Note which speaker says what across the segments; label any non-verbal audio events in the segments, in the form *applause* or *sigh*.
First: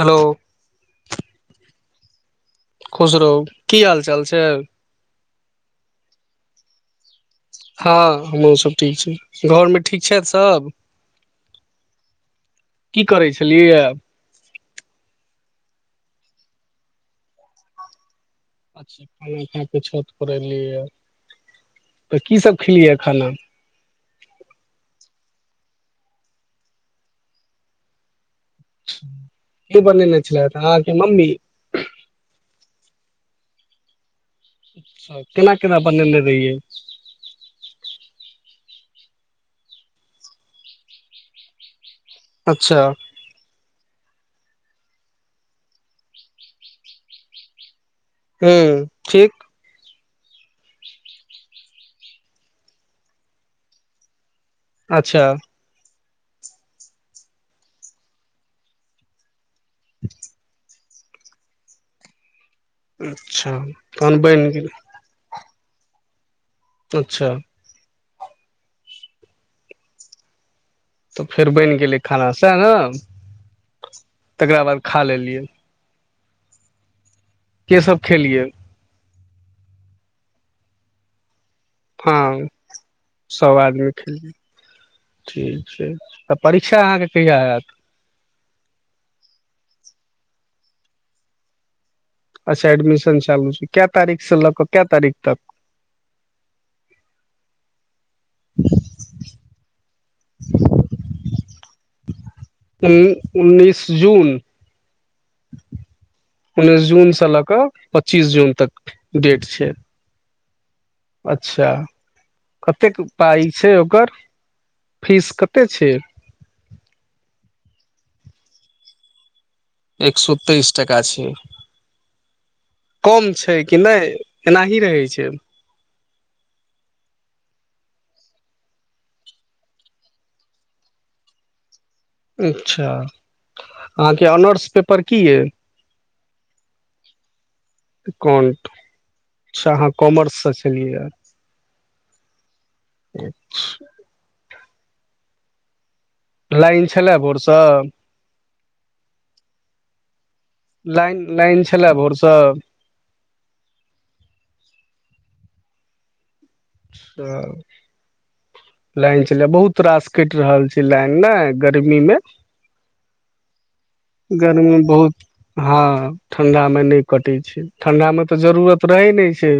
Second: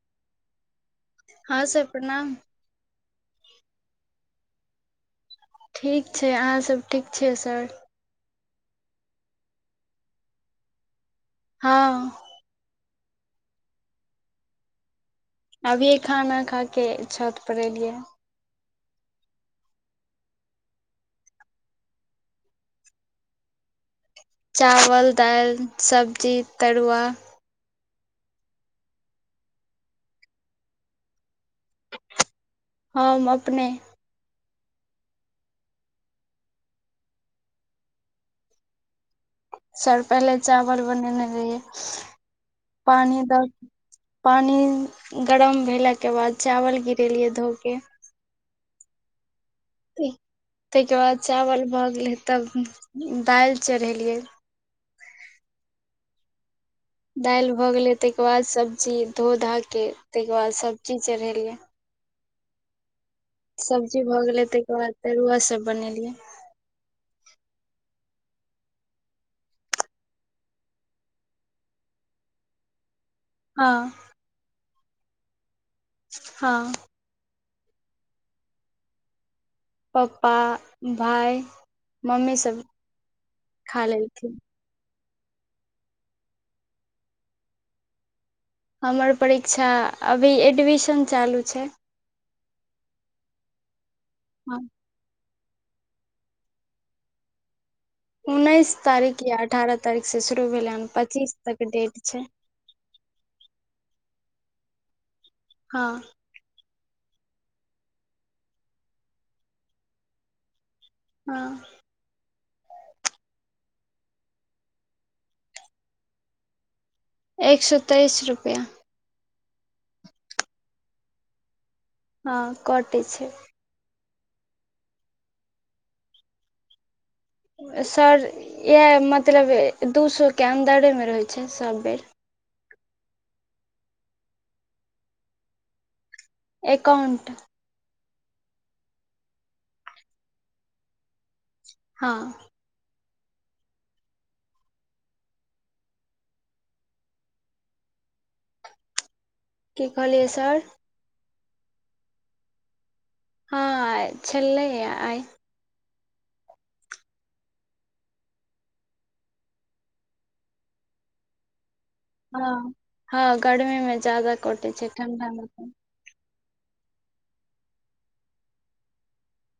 Speaker 1: hello
Speaker 2: हँ sir प्रणाम
Speaker 1: खुश रहू की हाल चाल छै
Speaker 2: ठीक छै अहाँसभ ठीक छियै सर
Speaker 1: हमहूँ सब ठीक छी घरमे ठीक छथि सभ
Speaker 2: हँ
Speaker 1: की करै छलियैए
Speaker 2: अभी खाना खा कऽ छतपर एलियै
Speaker 1: अच्छा खाना खा क छत पर एलियए तऽ कीसभ खेलियै खाना
Speaker 2: चावल दालि सब्जी तरुआ
Speaker 1: के बने ने छल अहाँके मम्मी
Speaker 2: हम अपने
Speaker 1: केना केना बनेने रहियै
Speaker 2: सर पहिले चावल बनेने रहियए
Speaker 1: अच्छा
Speaker 2: पानि दऽ पानि गरम भेलाके बाद चावल गिरेलियै धो कऽ
Speaker 1: हू ठीक
Speaker 2: ताहिके बाद चावल भऽ गेलै तब दालि चढ़ेलियै
Speaker 1: अच्छा
Speaker 2: दालि भऽ गेलै ताहिके बाद सब्जी धो धा के ताहिके बाद सब सब्जी चढ़ेलिय
Speaker 1: अच्छा
Speaker 2: सब्जी भऽ
Speaker 1: तहन
Speaker 2: गेलै
Speaker 1: बनि
Speaker 2: ताहिके बाद तरुआ सभ बनेलियै
Speaker 1: अच्छा तऽ फेर बनि गेलै खाना से‌ए न
Speaker 2: हँ
Speaker 1: तकरा बाद खा लेलियै
Speaker 2: हँ
Speaker 1: केसभ खेलियै
Speaker 2: पप्पा भाइ
Speaker 1: हँ सभ
Speaker 2: खा
Speaker 1: आदमी खेलियै
Speaker 2: लेलखिन
Speaker 1: ठीक छै तऽ परीक्षा अहाँके कहिया हेत
Speaker 2: हमर परीक्षा अभी एडमिशन चालू छै
Speaker 1: अच्छा एडमिशन चालू छै कौ तारीख से ल
Speaker 2: हँ,
Speaker 1: कऽ क तारीख तक
Speaker 2: उन्नैस तारीख या अठारह तारीखसँ शुरू भेलै हन पच्चीस तक डेट छै
Speaker 1: उन्नैस जून
Speaker 2: हँ
Speaker 1: उन्नैस जून से लऽ कऽ पच्चीस जून तक डेट छै
Speaker 2: हँ
Speaker 1: अच्छा कतेक पाइ छै ओकर फीस कतेक छै
Speaker 2: एक सए तेइस रुपैआ
Speaker 1: एक सो तेइस टाका छै
Speaker 2: हँ कटै
Speaker 1: कम छै कि नहि एनाही रहै छै
Speaker 2: सर इएह मतलब दू सए के अन्दरे मे रहैत छै सभ बेर
Speaker 1: अच्छा अहाँके ऑनर्स पेपर की यइ
Speaker 2: एकाउंट
Speaker 1: एकाउंट अच्छा अहाँ कॉमर्स स छलियैए
Speaker 2: हँ
Speaker 1: अच्छा लाइन छलए भोरसँ
Speaker 2: की कहली
Speaker 1: लाइन लाइन छलए भोरस
Speaker 2: हँ छले आइ
Speaker 1: लाइन चल बहुत रास कटि रहल छै लाइन ने गर्मी मे
Speaker 2: हँ हँ गर्मीमे ज्यादा
Speaker 1: गर्मी
Speaker 2: कटैत
Speaker 1: मे
Speaker 2: छै
Speaker 1: बहुत
Speaker 2: ठण्डा मौसम
Speaker 1: हँ ठंडा मे नहि कटै छै ठंडा मे तऽ जरूरत रहै नहि छै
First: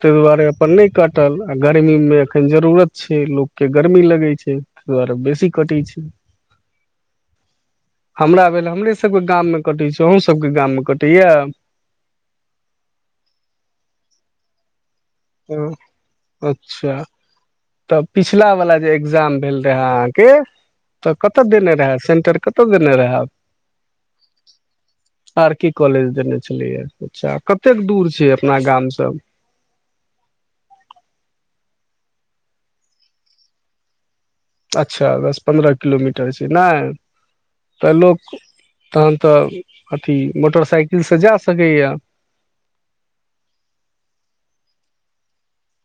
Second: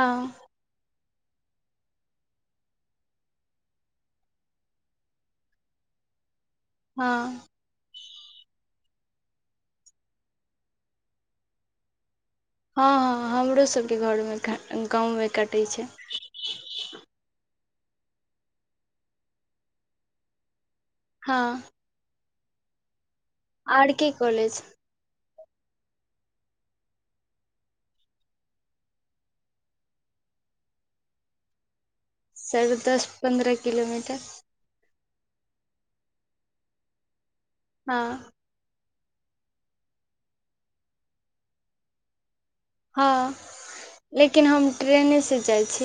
Speaker 1: त दुआरे अपन नहि कटल आ गर्मीमे एखन जरूरत छै लोकके गर्मी लगैत छै ताहि दुआरे बेसी कटी छै
Speaker 2: हँ
Speaker 1: हमरा भेल हमर सबके गाम मे कटै छी अहँ सबके गाम मे कटैया
Speaker 2: हँ हँ हमरो सबके घरमे गाँवमे कटै
Speaker 1: ह
Speaker 2: छै
Speaker 1: अच्छा तऽ पिछला वला जे एग्जाम भेल रहे अहाँके तऽ
Speaker 2: हँ
Speaker 1: कत देने रहे सेंटर कत कत देने रहै
Speaker 2: R K college
Speaker 1: R K college देने छलिय अच्छा कतेक दूर छै अपना गामसँ
Speaker 2: *inaudible* साढ़े दस पन्द्रह किलोमीटर
Speaker 1: अच्छा दस पन्द्रह किलोमीटर छै नहि तऽ
Speaker 2: हँ
Speaker 1: लोक तखन तऽ अथि मोटरसाइकिलसँ जा सकैए
Speaker 2: हँ लेकिन हम ट्रेनेसँ जाइत छी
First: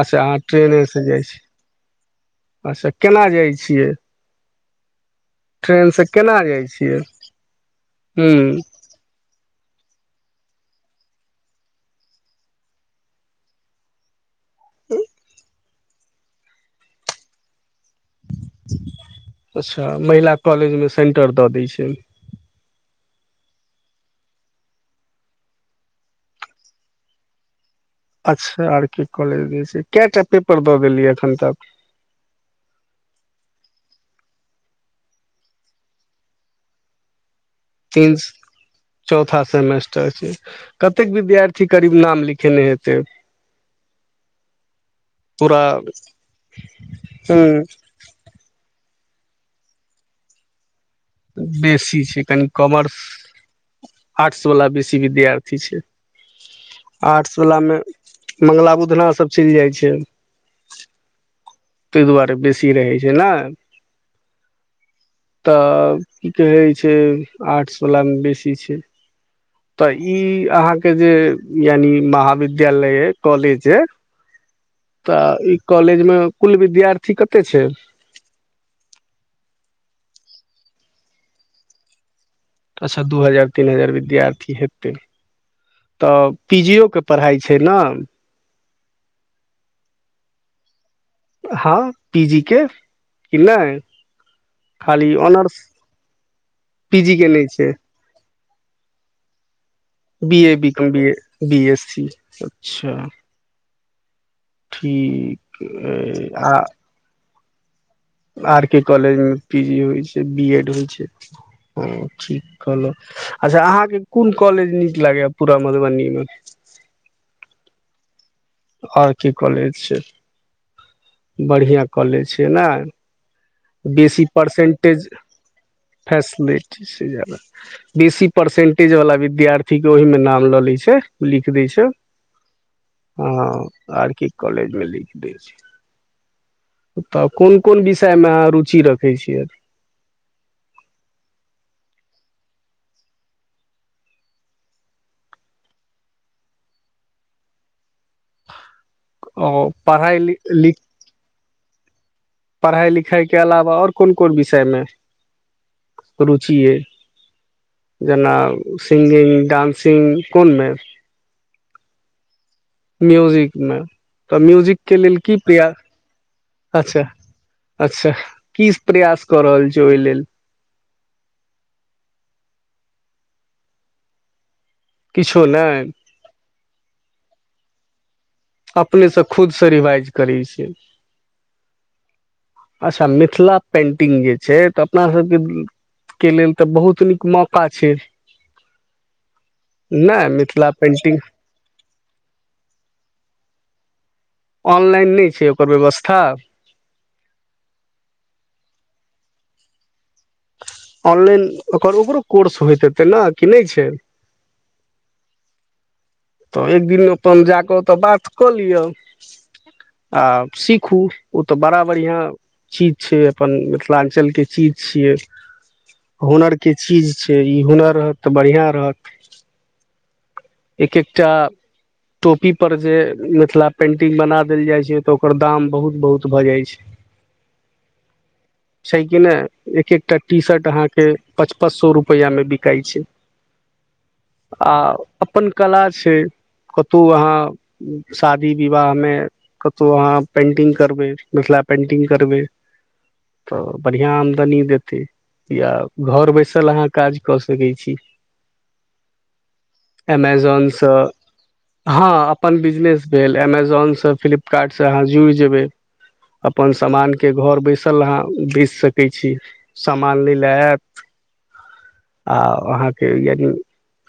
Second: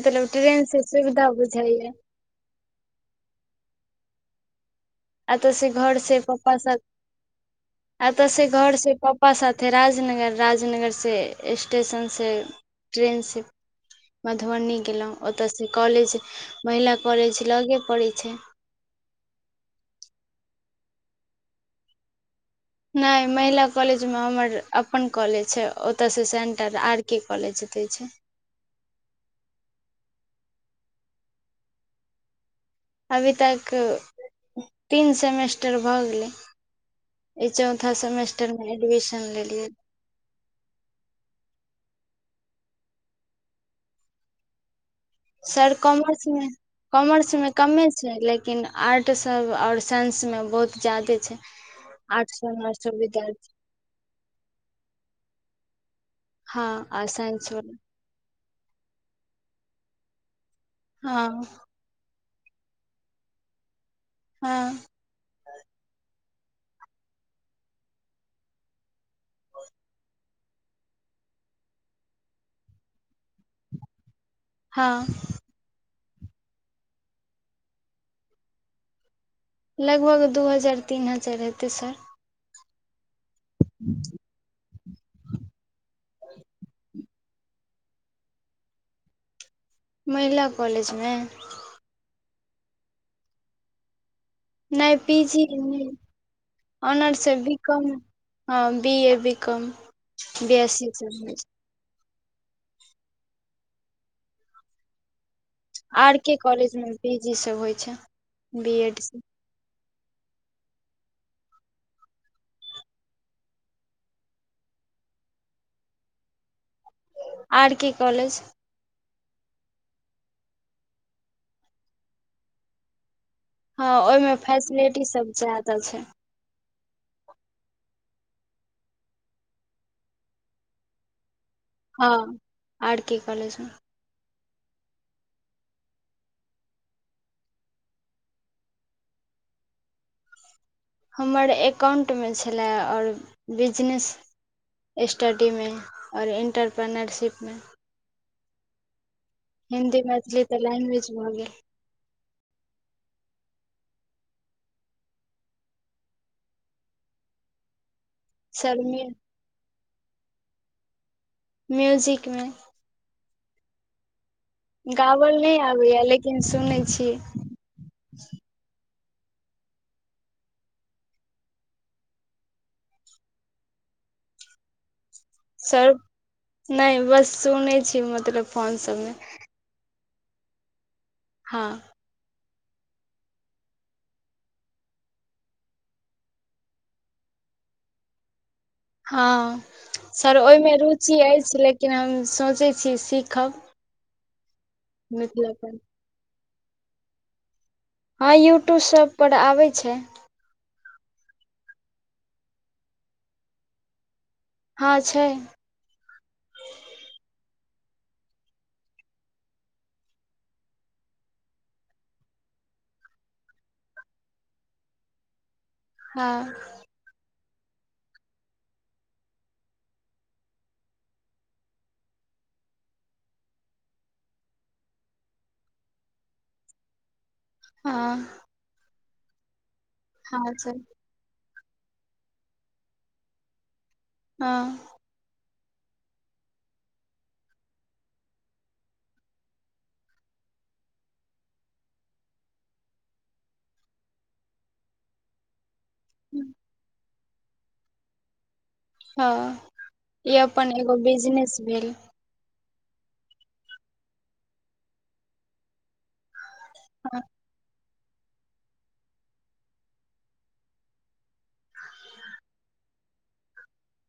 Speaker 1: अच्छा अहाँ
Speaker 2: ट्रेन से
Speaker 1: ट्रेनेसँ जाइ
Speaker 2: सुविधा
Speaker 1: छी
Speaker 2: बुझाइया
Speaker 1: अच्छा केना जाइ छियै
Speaker 2: आत से घर
Speaker 1: ट्रेनसँ
Speaker 2: से
Speaker 1: केना
Speaker 2: पप्पा
Speaker 1: जाइ
Speaker 2: साथ
Speaker 1: छियै
Speaker 2: आत से
Speaker 1: हूँ
Speaker 2: घर से पप्पा साथ थे राजनगर राजनगर से स्टेशन से ट्रेन से मधुबनी गेलहुँ ओतऽसँ कॉलेज महिला कॉलेज लगे पड़ै छै
Speaker 1: अच्छा महिला कॉलेजमे सेंटर दऽ दै छै
Speaker 2: नहि महिला कॉलेज मे हमर अपन कॉलेज छै ओतय से सेंटर आर के कॉलेज दै छै
Speaker 1: अच्छा आर के कॉलेज जे छै कए टा पेपर दऽ देलियै एखन तक
Speaker 2: अभी तक तीन सेमेस्टर भऽ गेलै ई चौथा
Speaker 1: तीन
Speaker 2: सेमेस्टर मे एडमिशन
Speaker 1: चौथा
Speaker 2: लेलियै
Speaker 1: सेमेस्टर छै कतेक विद्यार्थी करीब नाम लिख खेने हेतय
Speaker 2: सर कॉमर्समे कॉमर्स
Speaker 1: हूँ
Speaker 2: मे कमे छै लेकिन आर्ट्स आर्ट सब आओर साइंस मे बहुत जादे छै
Speaker 1: बेसी छै
Speaker 2: आर्ट्स
Speaker 1: कनि
Speaker 2: मे हमर
Speaker 1: कॉमर्स
Speaker 2: सब विद्यार्थी
Speaker 1: आर्ट्स वाला बेसी विद्यार्थी छै
Speaker 2: हँ आ
Speaker 1: आर्ट्स
Speaker 2: साइंस
Speaker 1: वला
Speaker 2: वाला
Speaker 1: मे मङ्गला बुघना सभ चलि जाइ छै
Speaker 2: हँ
Speaker 1: ताहि दुआरे बेसी रहै छै ने
Speaker 2: हँ
Speaker 1: तऽ की कहै छै आठसवलामे बेसी छै तऽ ई अहाँके जे यानि महाविद्यालय य कॉलेज अ
Speaker 2: हँ
Speaker 1: तऽ ई कॉलेज मे कुल विद्यार्थी कते छै
Speaker 2: लगभग दू हजार तीन हजार हेतै सर
Speaker 1: अच्छा दू हजार तीन हजार विद्यार्थी हेतै तऽ पीजी के पढ़ाइ छै ने
Speaker 2: महिला कॉलेज मे
Speaker 1: हँ पी जी के कि नहि ह
Speaker 2: नहि पी जी नहि
Speaker 1: पीजी
Speaker 2: ऑनर्स
Speaker 1: के
Speaker 2: स
Speaker 1: नहि
Speaker 2: बी
Speaker 1: छै
Speaker 2: कॉम हँ B A B com
Speaker 1: B A
Speaker 2: S C
Speaker 1: बमी
Speaker 2: सब होइ छै
Speaker 1: बी एस सी अच्छा ठीक आ
Speaker 2: जे सब होइ छै
Speaker 1: आर
Speaker 2: बी
Speaker 1: के
Speaker 2: एड
Speaker 1: कॉलेज
Speaker 2: से
Speaker 1: मे पी जी होइ छै बी एड होइ छै हँ ठीक कहलहु अच्छा अहाँके कोन कॉलेज नीक लागैए पूरा मधुबनी मे
Speaker 2: R K college
Speaker 1: R K college छै बढ़िआँ कॉलेज छिय ने
Speaker 2: हँ
Speaker 1: बेसी
Speaker 2: ओहिमे फैसिलिटी
Speaker 1: परसेंटेज
Speaker 2: सब ज्यादा छै
Speaker 1: फैसिलि जदा बेसी परसेंटेज वाला विद्यार्थी के ओहि मे नाम ल ले छै लिख लिख दे छै
Speaker 2: हँ आर के
Speaker 1: ह
Speaker 2: कॉलेज मे
Speaker 1: आर के कॉलेज मे लिख दे छै तऽ कोन कोन विषय मे रुचि रखै छियै
Speaker 2: हमर एकाउंट मे छलय आ बिजनेस स्टडी मे आओर इन्टरप्रेनरशिप मे
Speaker 1: ओ
Speaker 2: हिन्दी
Speaker 1: पढ़ाइ
Speaker 2: मैथिली तऽ
Speaker 1: लिख
Speaker 2: लैंग्वेज भऽ गेल
Speaker 1: पढ़ाइ लिखाइके अलावा आओर कोन कोन विषयमे रुचिए जेना
Speaker 2: सर
Speaker 1: सिङंगिंग डानसिंग कोनमे
Speaker 2: म्यूजिकमे
Speaker 1: म्यूजिक मे तऽ म्यूजिक के लेल
Speaker 2: गावल
Speaker 1: की
Speaker 2: नहि
Speaker 1: प्रयास
Speaker 2: आबैया लेकिन सुनै
Speaker 1: अच्छा
Speaker 2: छी
Speaker 1: अच्छा की प्रयास कऽ रहल छी ओहि लेल किछो नहि
Speaker 2: सर नहि बस सुनै छी मतलब फोन
Speaker 1: अपने
Speaker 2: सबमे
Speaker 1: सँ खुद सँ रिवाइज करैत छीिय
Speaker 2: हँ
Speaker 1: अच्छा मिथिला पेन्टिंग जे छै तऽ अपनासभके के लेल तऽ बहुत नीक मौका छै
Speaker 2: हँ
Speaker 1: नहि
Speaker 2: सर
Speaker 1: मिथिला
Speaker 2: ओहिमे
Speaker 1: पेंटिंग
Speaker 2: रुचि अछि लेकिन हम सोचै छी सीखब
Speaker 1: ऑनलाइन नहि
Speaker 2: मिथिला
Speaker 1: छै ओकर
Speaker 2: पेंट
Speaker 1: व्यवस्था
Speaker 2: हँ यूट्यूब सभपर आबै छै
Speaker 1: ऑनलाइन ओकर ओकरो कोर्स होयइत हेतै ने कि नहि छै
Speaker 2: हँ छै
Speaker 1: तऽ एक दिन अपन जा कऽ ओतऽ बात कऽ लिअ आ सीखू ओ तऽ बड़ा बढ़िआँ चीज छै अपन मिथिलाञ्चलके चीज छियै
Speaker 2: हँ
Speaker 1: हुनरके चीज छै ई हुनर रहत तऽ बढ़िआँ रहत एक एकटा टोपी पर जे मिथिला पेंटिंग बना देल जाइ छै तऽ ओकर दाम बहुत बहुत भऽ जाइ छै
Speaker 2: हँ
Speaker 1: छै कि नहि एक एकटा टी
Speaker 2: हँ
Speaker 1: शर्ट
Speaker 2: सर
Speaker 1: अहाँके पाँच पाँच सौ रुपया मे बिकाइ छै आ
Speaker 2: हँ
Speaker 1: अपन कला छै कतहु अहाँ शादी विवाह मे कतहु अहाँ पेन्टिंग करबै मिथिला पेन्टिंग करबै त बढ़िया आमदनी दैते या घर बैसल अहाँ काज कऽ सकै छी
Speaker 2: हँ ई
Speaker 1: एमेजोन
Speaker 2: अपन
Speaker 1: सँ
Speaker 2: एगो बिजनेस भेल
Speaker 1: हँ अपन बिज बिजनेस भेल एमेजोन स फिल्पकार्ट स आहा जूड़ि जेबै अपन समान के घर बैस चल अहाँ बेच सकै छी सामान लै ले आयत आ अहाँके यानि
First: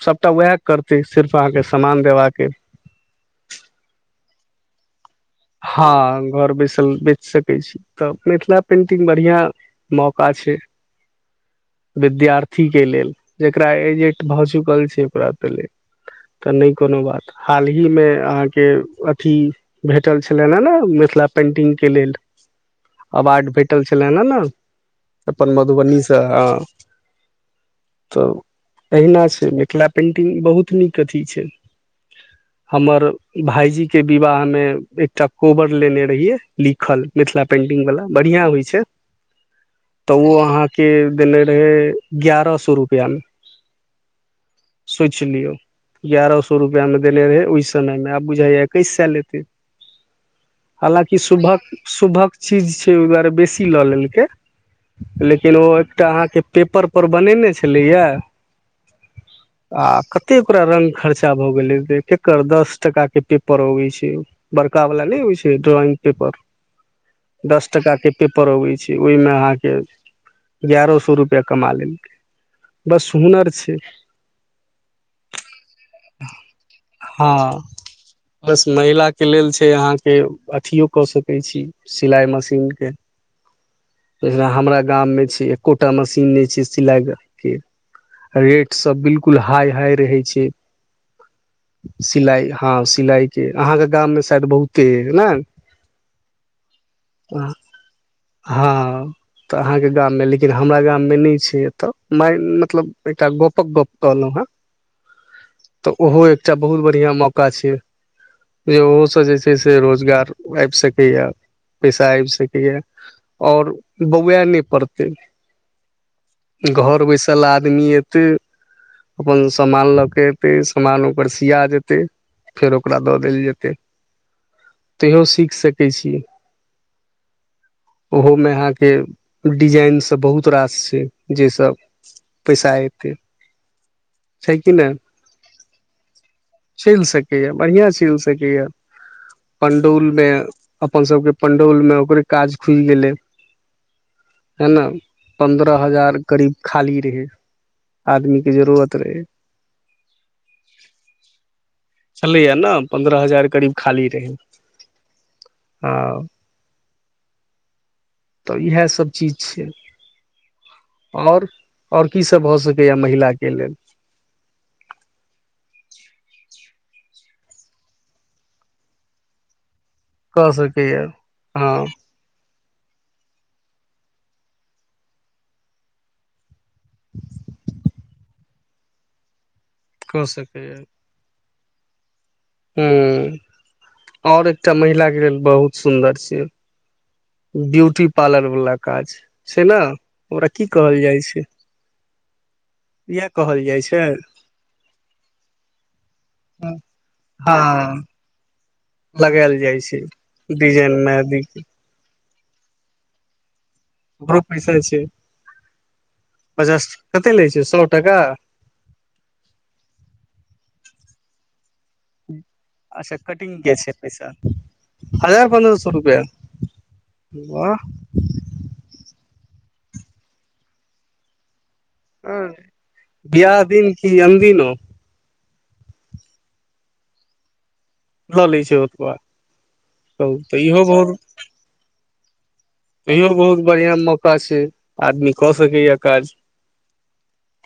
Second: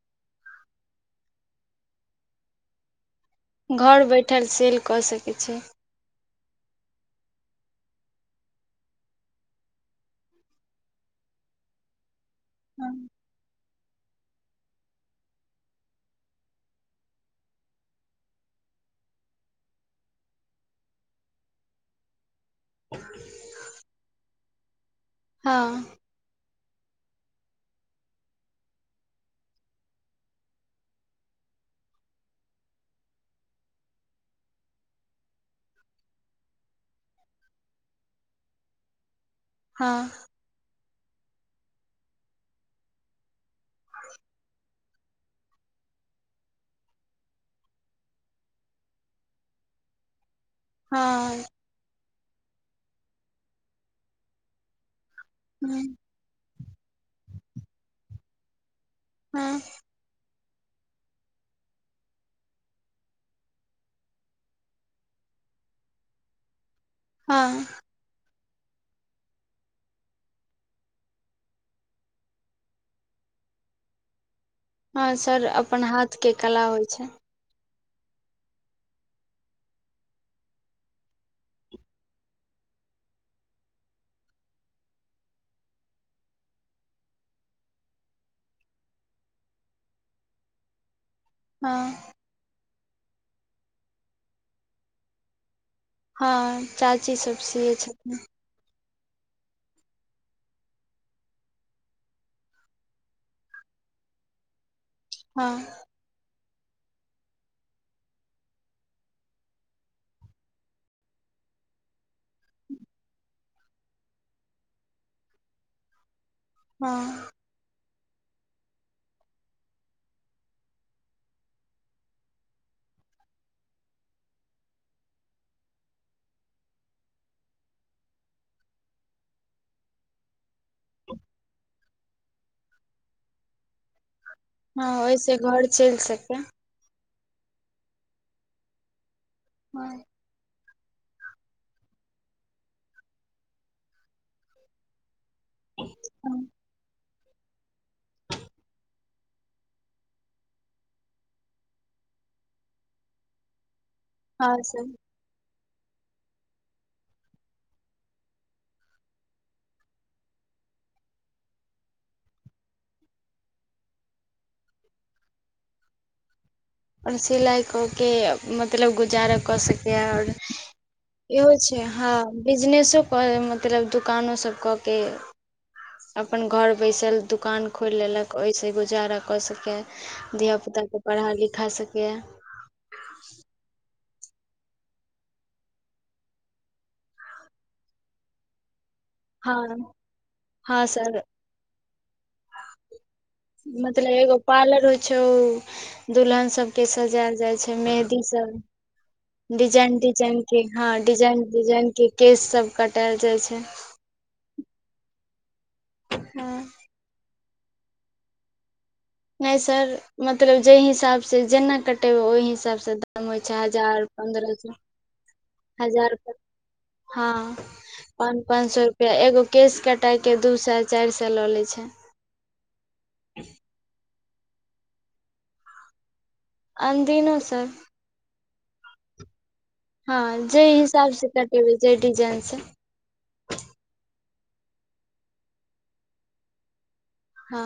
Speaker 1: सभटा वैह करतै सिर्फ अहाँके समान देबाक अइ
Speaker 2: घर बैठल सेल कऽ सकी
Speaker 1: हँ घर बैसल बेच सकै छी तऽ मिथिला पेन्टिंग बढ़िआँ मौका छै विद्यार्थीके
Speaker 2: हँ
Speaker 1: लेल जेकरा एजेट भऽ चुकल छै पूरा पले तऽ नहि कोनो बात हाल ही मे अहाँके अथी भेट भेटल छलनि ह ने मिथिला पेंटिंग के लेल अवार्ड भेटल छलनि हे ने अपन
Speaker 2: हँ
Speaker 1: मधुबनीसँ ह
Speaker 2: *unintelligible*
Speaker 1: तऽ अहिना छै मिथिला पेन्टिंग बहुत नीक अथी छै हमर भायजी के विवाहमे एकटा कोबर लेने रहियै लिखल मिथिला पेंटिंग वाला बढ़िया होय छै
Speaker 2: हँ
Speaker 1: तऽ ओ अहाँके देने रहै एगारह सए रुपैआमे
Speaker 2: आ
Speaker 1: सोचि लियौ एगारह सए रुपआ मे देने रहै ओहि समय मे आब बुझा एकैस सए लेते हालँकि शुभक शुभक चीज छै ओहि दुआरे बेसी लऽ लेलकै लेकिन ओ
Speaker 2: हँ
Speaker 1: एकटा अहाँके पेपरपर बनेने छलैए आ कते ओकरा रंग खर्चा भ गेलै केकर दस टका के पेपर अबै छै ओ बड़का वाला नहि होइ छै ड्रॉइंग पेपर
Speaker 2: हँ
Speaker 1: दस टका के पे परबै छै ओहिमे अहाँ के गयारह सए रुपआ कमा लेलकै बस हुनर छै
Speaker 2: हँ सर अपन हाथके कला होय छै
Speaker 1: हँ बस महिला के लेल छै अहाँके अथिओ कऽ सकै छी सिलाइ मशीनके जेना हमरा गाममे छै एकोटा मशीन नहि छै सिलाइ के रेट सब बिल्कुल हाई हाई रहै छै
Speaker 2: हँ
Speaker 1: सिलाइ हँ सिलाइ के अहाँके गाममे शायद बहुते अय न
Speaker 2: हँ चाची सब सियए छथिन
Speaker 1: हँ तऽ अहाँके गाम मे लेकिन हमरा गाम मे नहि छै एतऽ माय मतलब एकटा गपक गप कल
Speaker 2: हँ
Speaker 1: तऽ ओहो एकटा बहुत बढ़िआँ मौका छै जे ओहोसँ जे छै से रोजगार आबि सकैऐ पैसा आबि सकैऐ आओर बौआए नहि पड़तै घर
Speaker 2: हँ
Speaker 1: बैसल आदमी एत्ते अपन सामान लऽ के एतै सामान ओकर सिया जेतै फेर ओकरा दऽ देल जेतै तेहो सीख सकैत छी
Speaker 2: *inaudible*
Speaker 1: ओहोमे अहाँके डिजाइनसभ बहुत रास छै जहिसँ पैसा एतै छै कि
Speaker 2: हँ
Speaker 1: नहि
Speaker 2: ओहिस घर चलि सकै
Speaker 1: य बढ़िआं चीज सके य
Speaker 2: हँ
Speaker 1: पंडौल मे अपन सबके पंडौल मे ओकरे काज खुल गेलै हैय न पंन्द्रह हजार
Speaker 2: हँ
Speaker 1: करीब खाली रहै आदमी की जरूरत रहै छलैया ने पन्द्रह हजार करीब खाली रहै
Speaker 2: हँ सर
Speaker 1: हँ तऽ इएहसभ चीज छै आओर आओर की सब भऽ सकैया महिला के के लेल
Speaker 2: अपन सिलाइ कऽ के मतलब गुजारा कऽ सक
Speaker 1: कऽ सकैया
Speaker 2: एहो छै हँ बिजनेस कचो कऽ मतलब दोकानोसभ कऽ के अपन घर बैसल दुकान खोलि लेलक ओहिस गुजारा कऽ सकी
Speaker 1: कऽ
Speaker 2: धियापुताके पढ़ा लिखा सकेैए
Speaker 1: हू आओर एकटा महिला के लेल बहुत सुन्दर छियै ब्यूटी पार्लर वाला काज छै न
Speaker 2: हँ
Speaker 1: ओकरा की कहल जाइ छै
Speaker 2: ह
Speaker 1: इएह कहल जाइ
Speaker 2: *inaudible*
Speaker 1: छै
Speaker 2: मतलब एगो पार्लर होइ छै ओ दुलहन सबके सजायल जाइ छै
Speaker 1: हँ
Speaker 2: मेह
Speaker 1: लगायल
Speaker 2: सब
Speaker 1: जाइ छै
Speaker 2: डिजाइन डिजाइन के हँ
Speaker 1: डिजाइन मे
Speaker 2: डिजाइन डिजाइन के केश सब कटायल जाइत छै
Speaker 1: ओकरो पैसा छै
Speaker 2: हँ
Speaker 1: पचास कत्ते लै छै सौ टका
Speaker 2: नहि सर मतलब जेहि हिसाबसँ जेना कटेबै ओहि हिसाबसँ
Speaker 1: अच्छा
Speaker 2: दाम होइ छै
Speaker 1: कटिंग के
Speaker 2: हजार
Speaker 1: पैसा
Speaker 2: पन्द्रह सौ
Speaker 1: हजार पन्द्रह सौ
Speaker 2: हजार
Speaker 1: रुपआ
Speaker 2: पन् हँ
Speaker 1: वाह
Speaker 2: पाँच पाँच सौ रुपया एगो केश कटैके दू सए चारि सए लऽ लै छै
Speaker 1: हूँ बियाह दिन की अनदिनो
Speaker 2: अनदिनो सर
Speaker 1: लऽ लै छै ओतबे
Speaker 2: हँ जे हिसाब से कटेबै जै डिजाइन सँ
Speaker 1: इहो बहुत बढ़ियां मौका छै आदमी कऽ सकैए काज
Speaker 2: हँ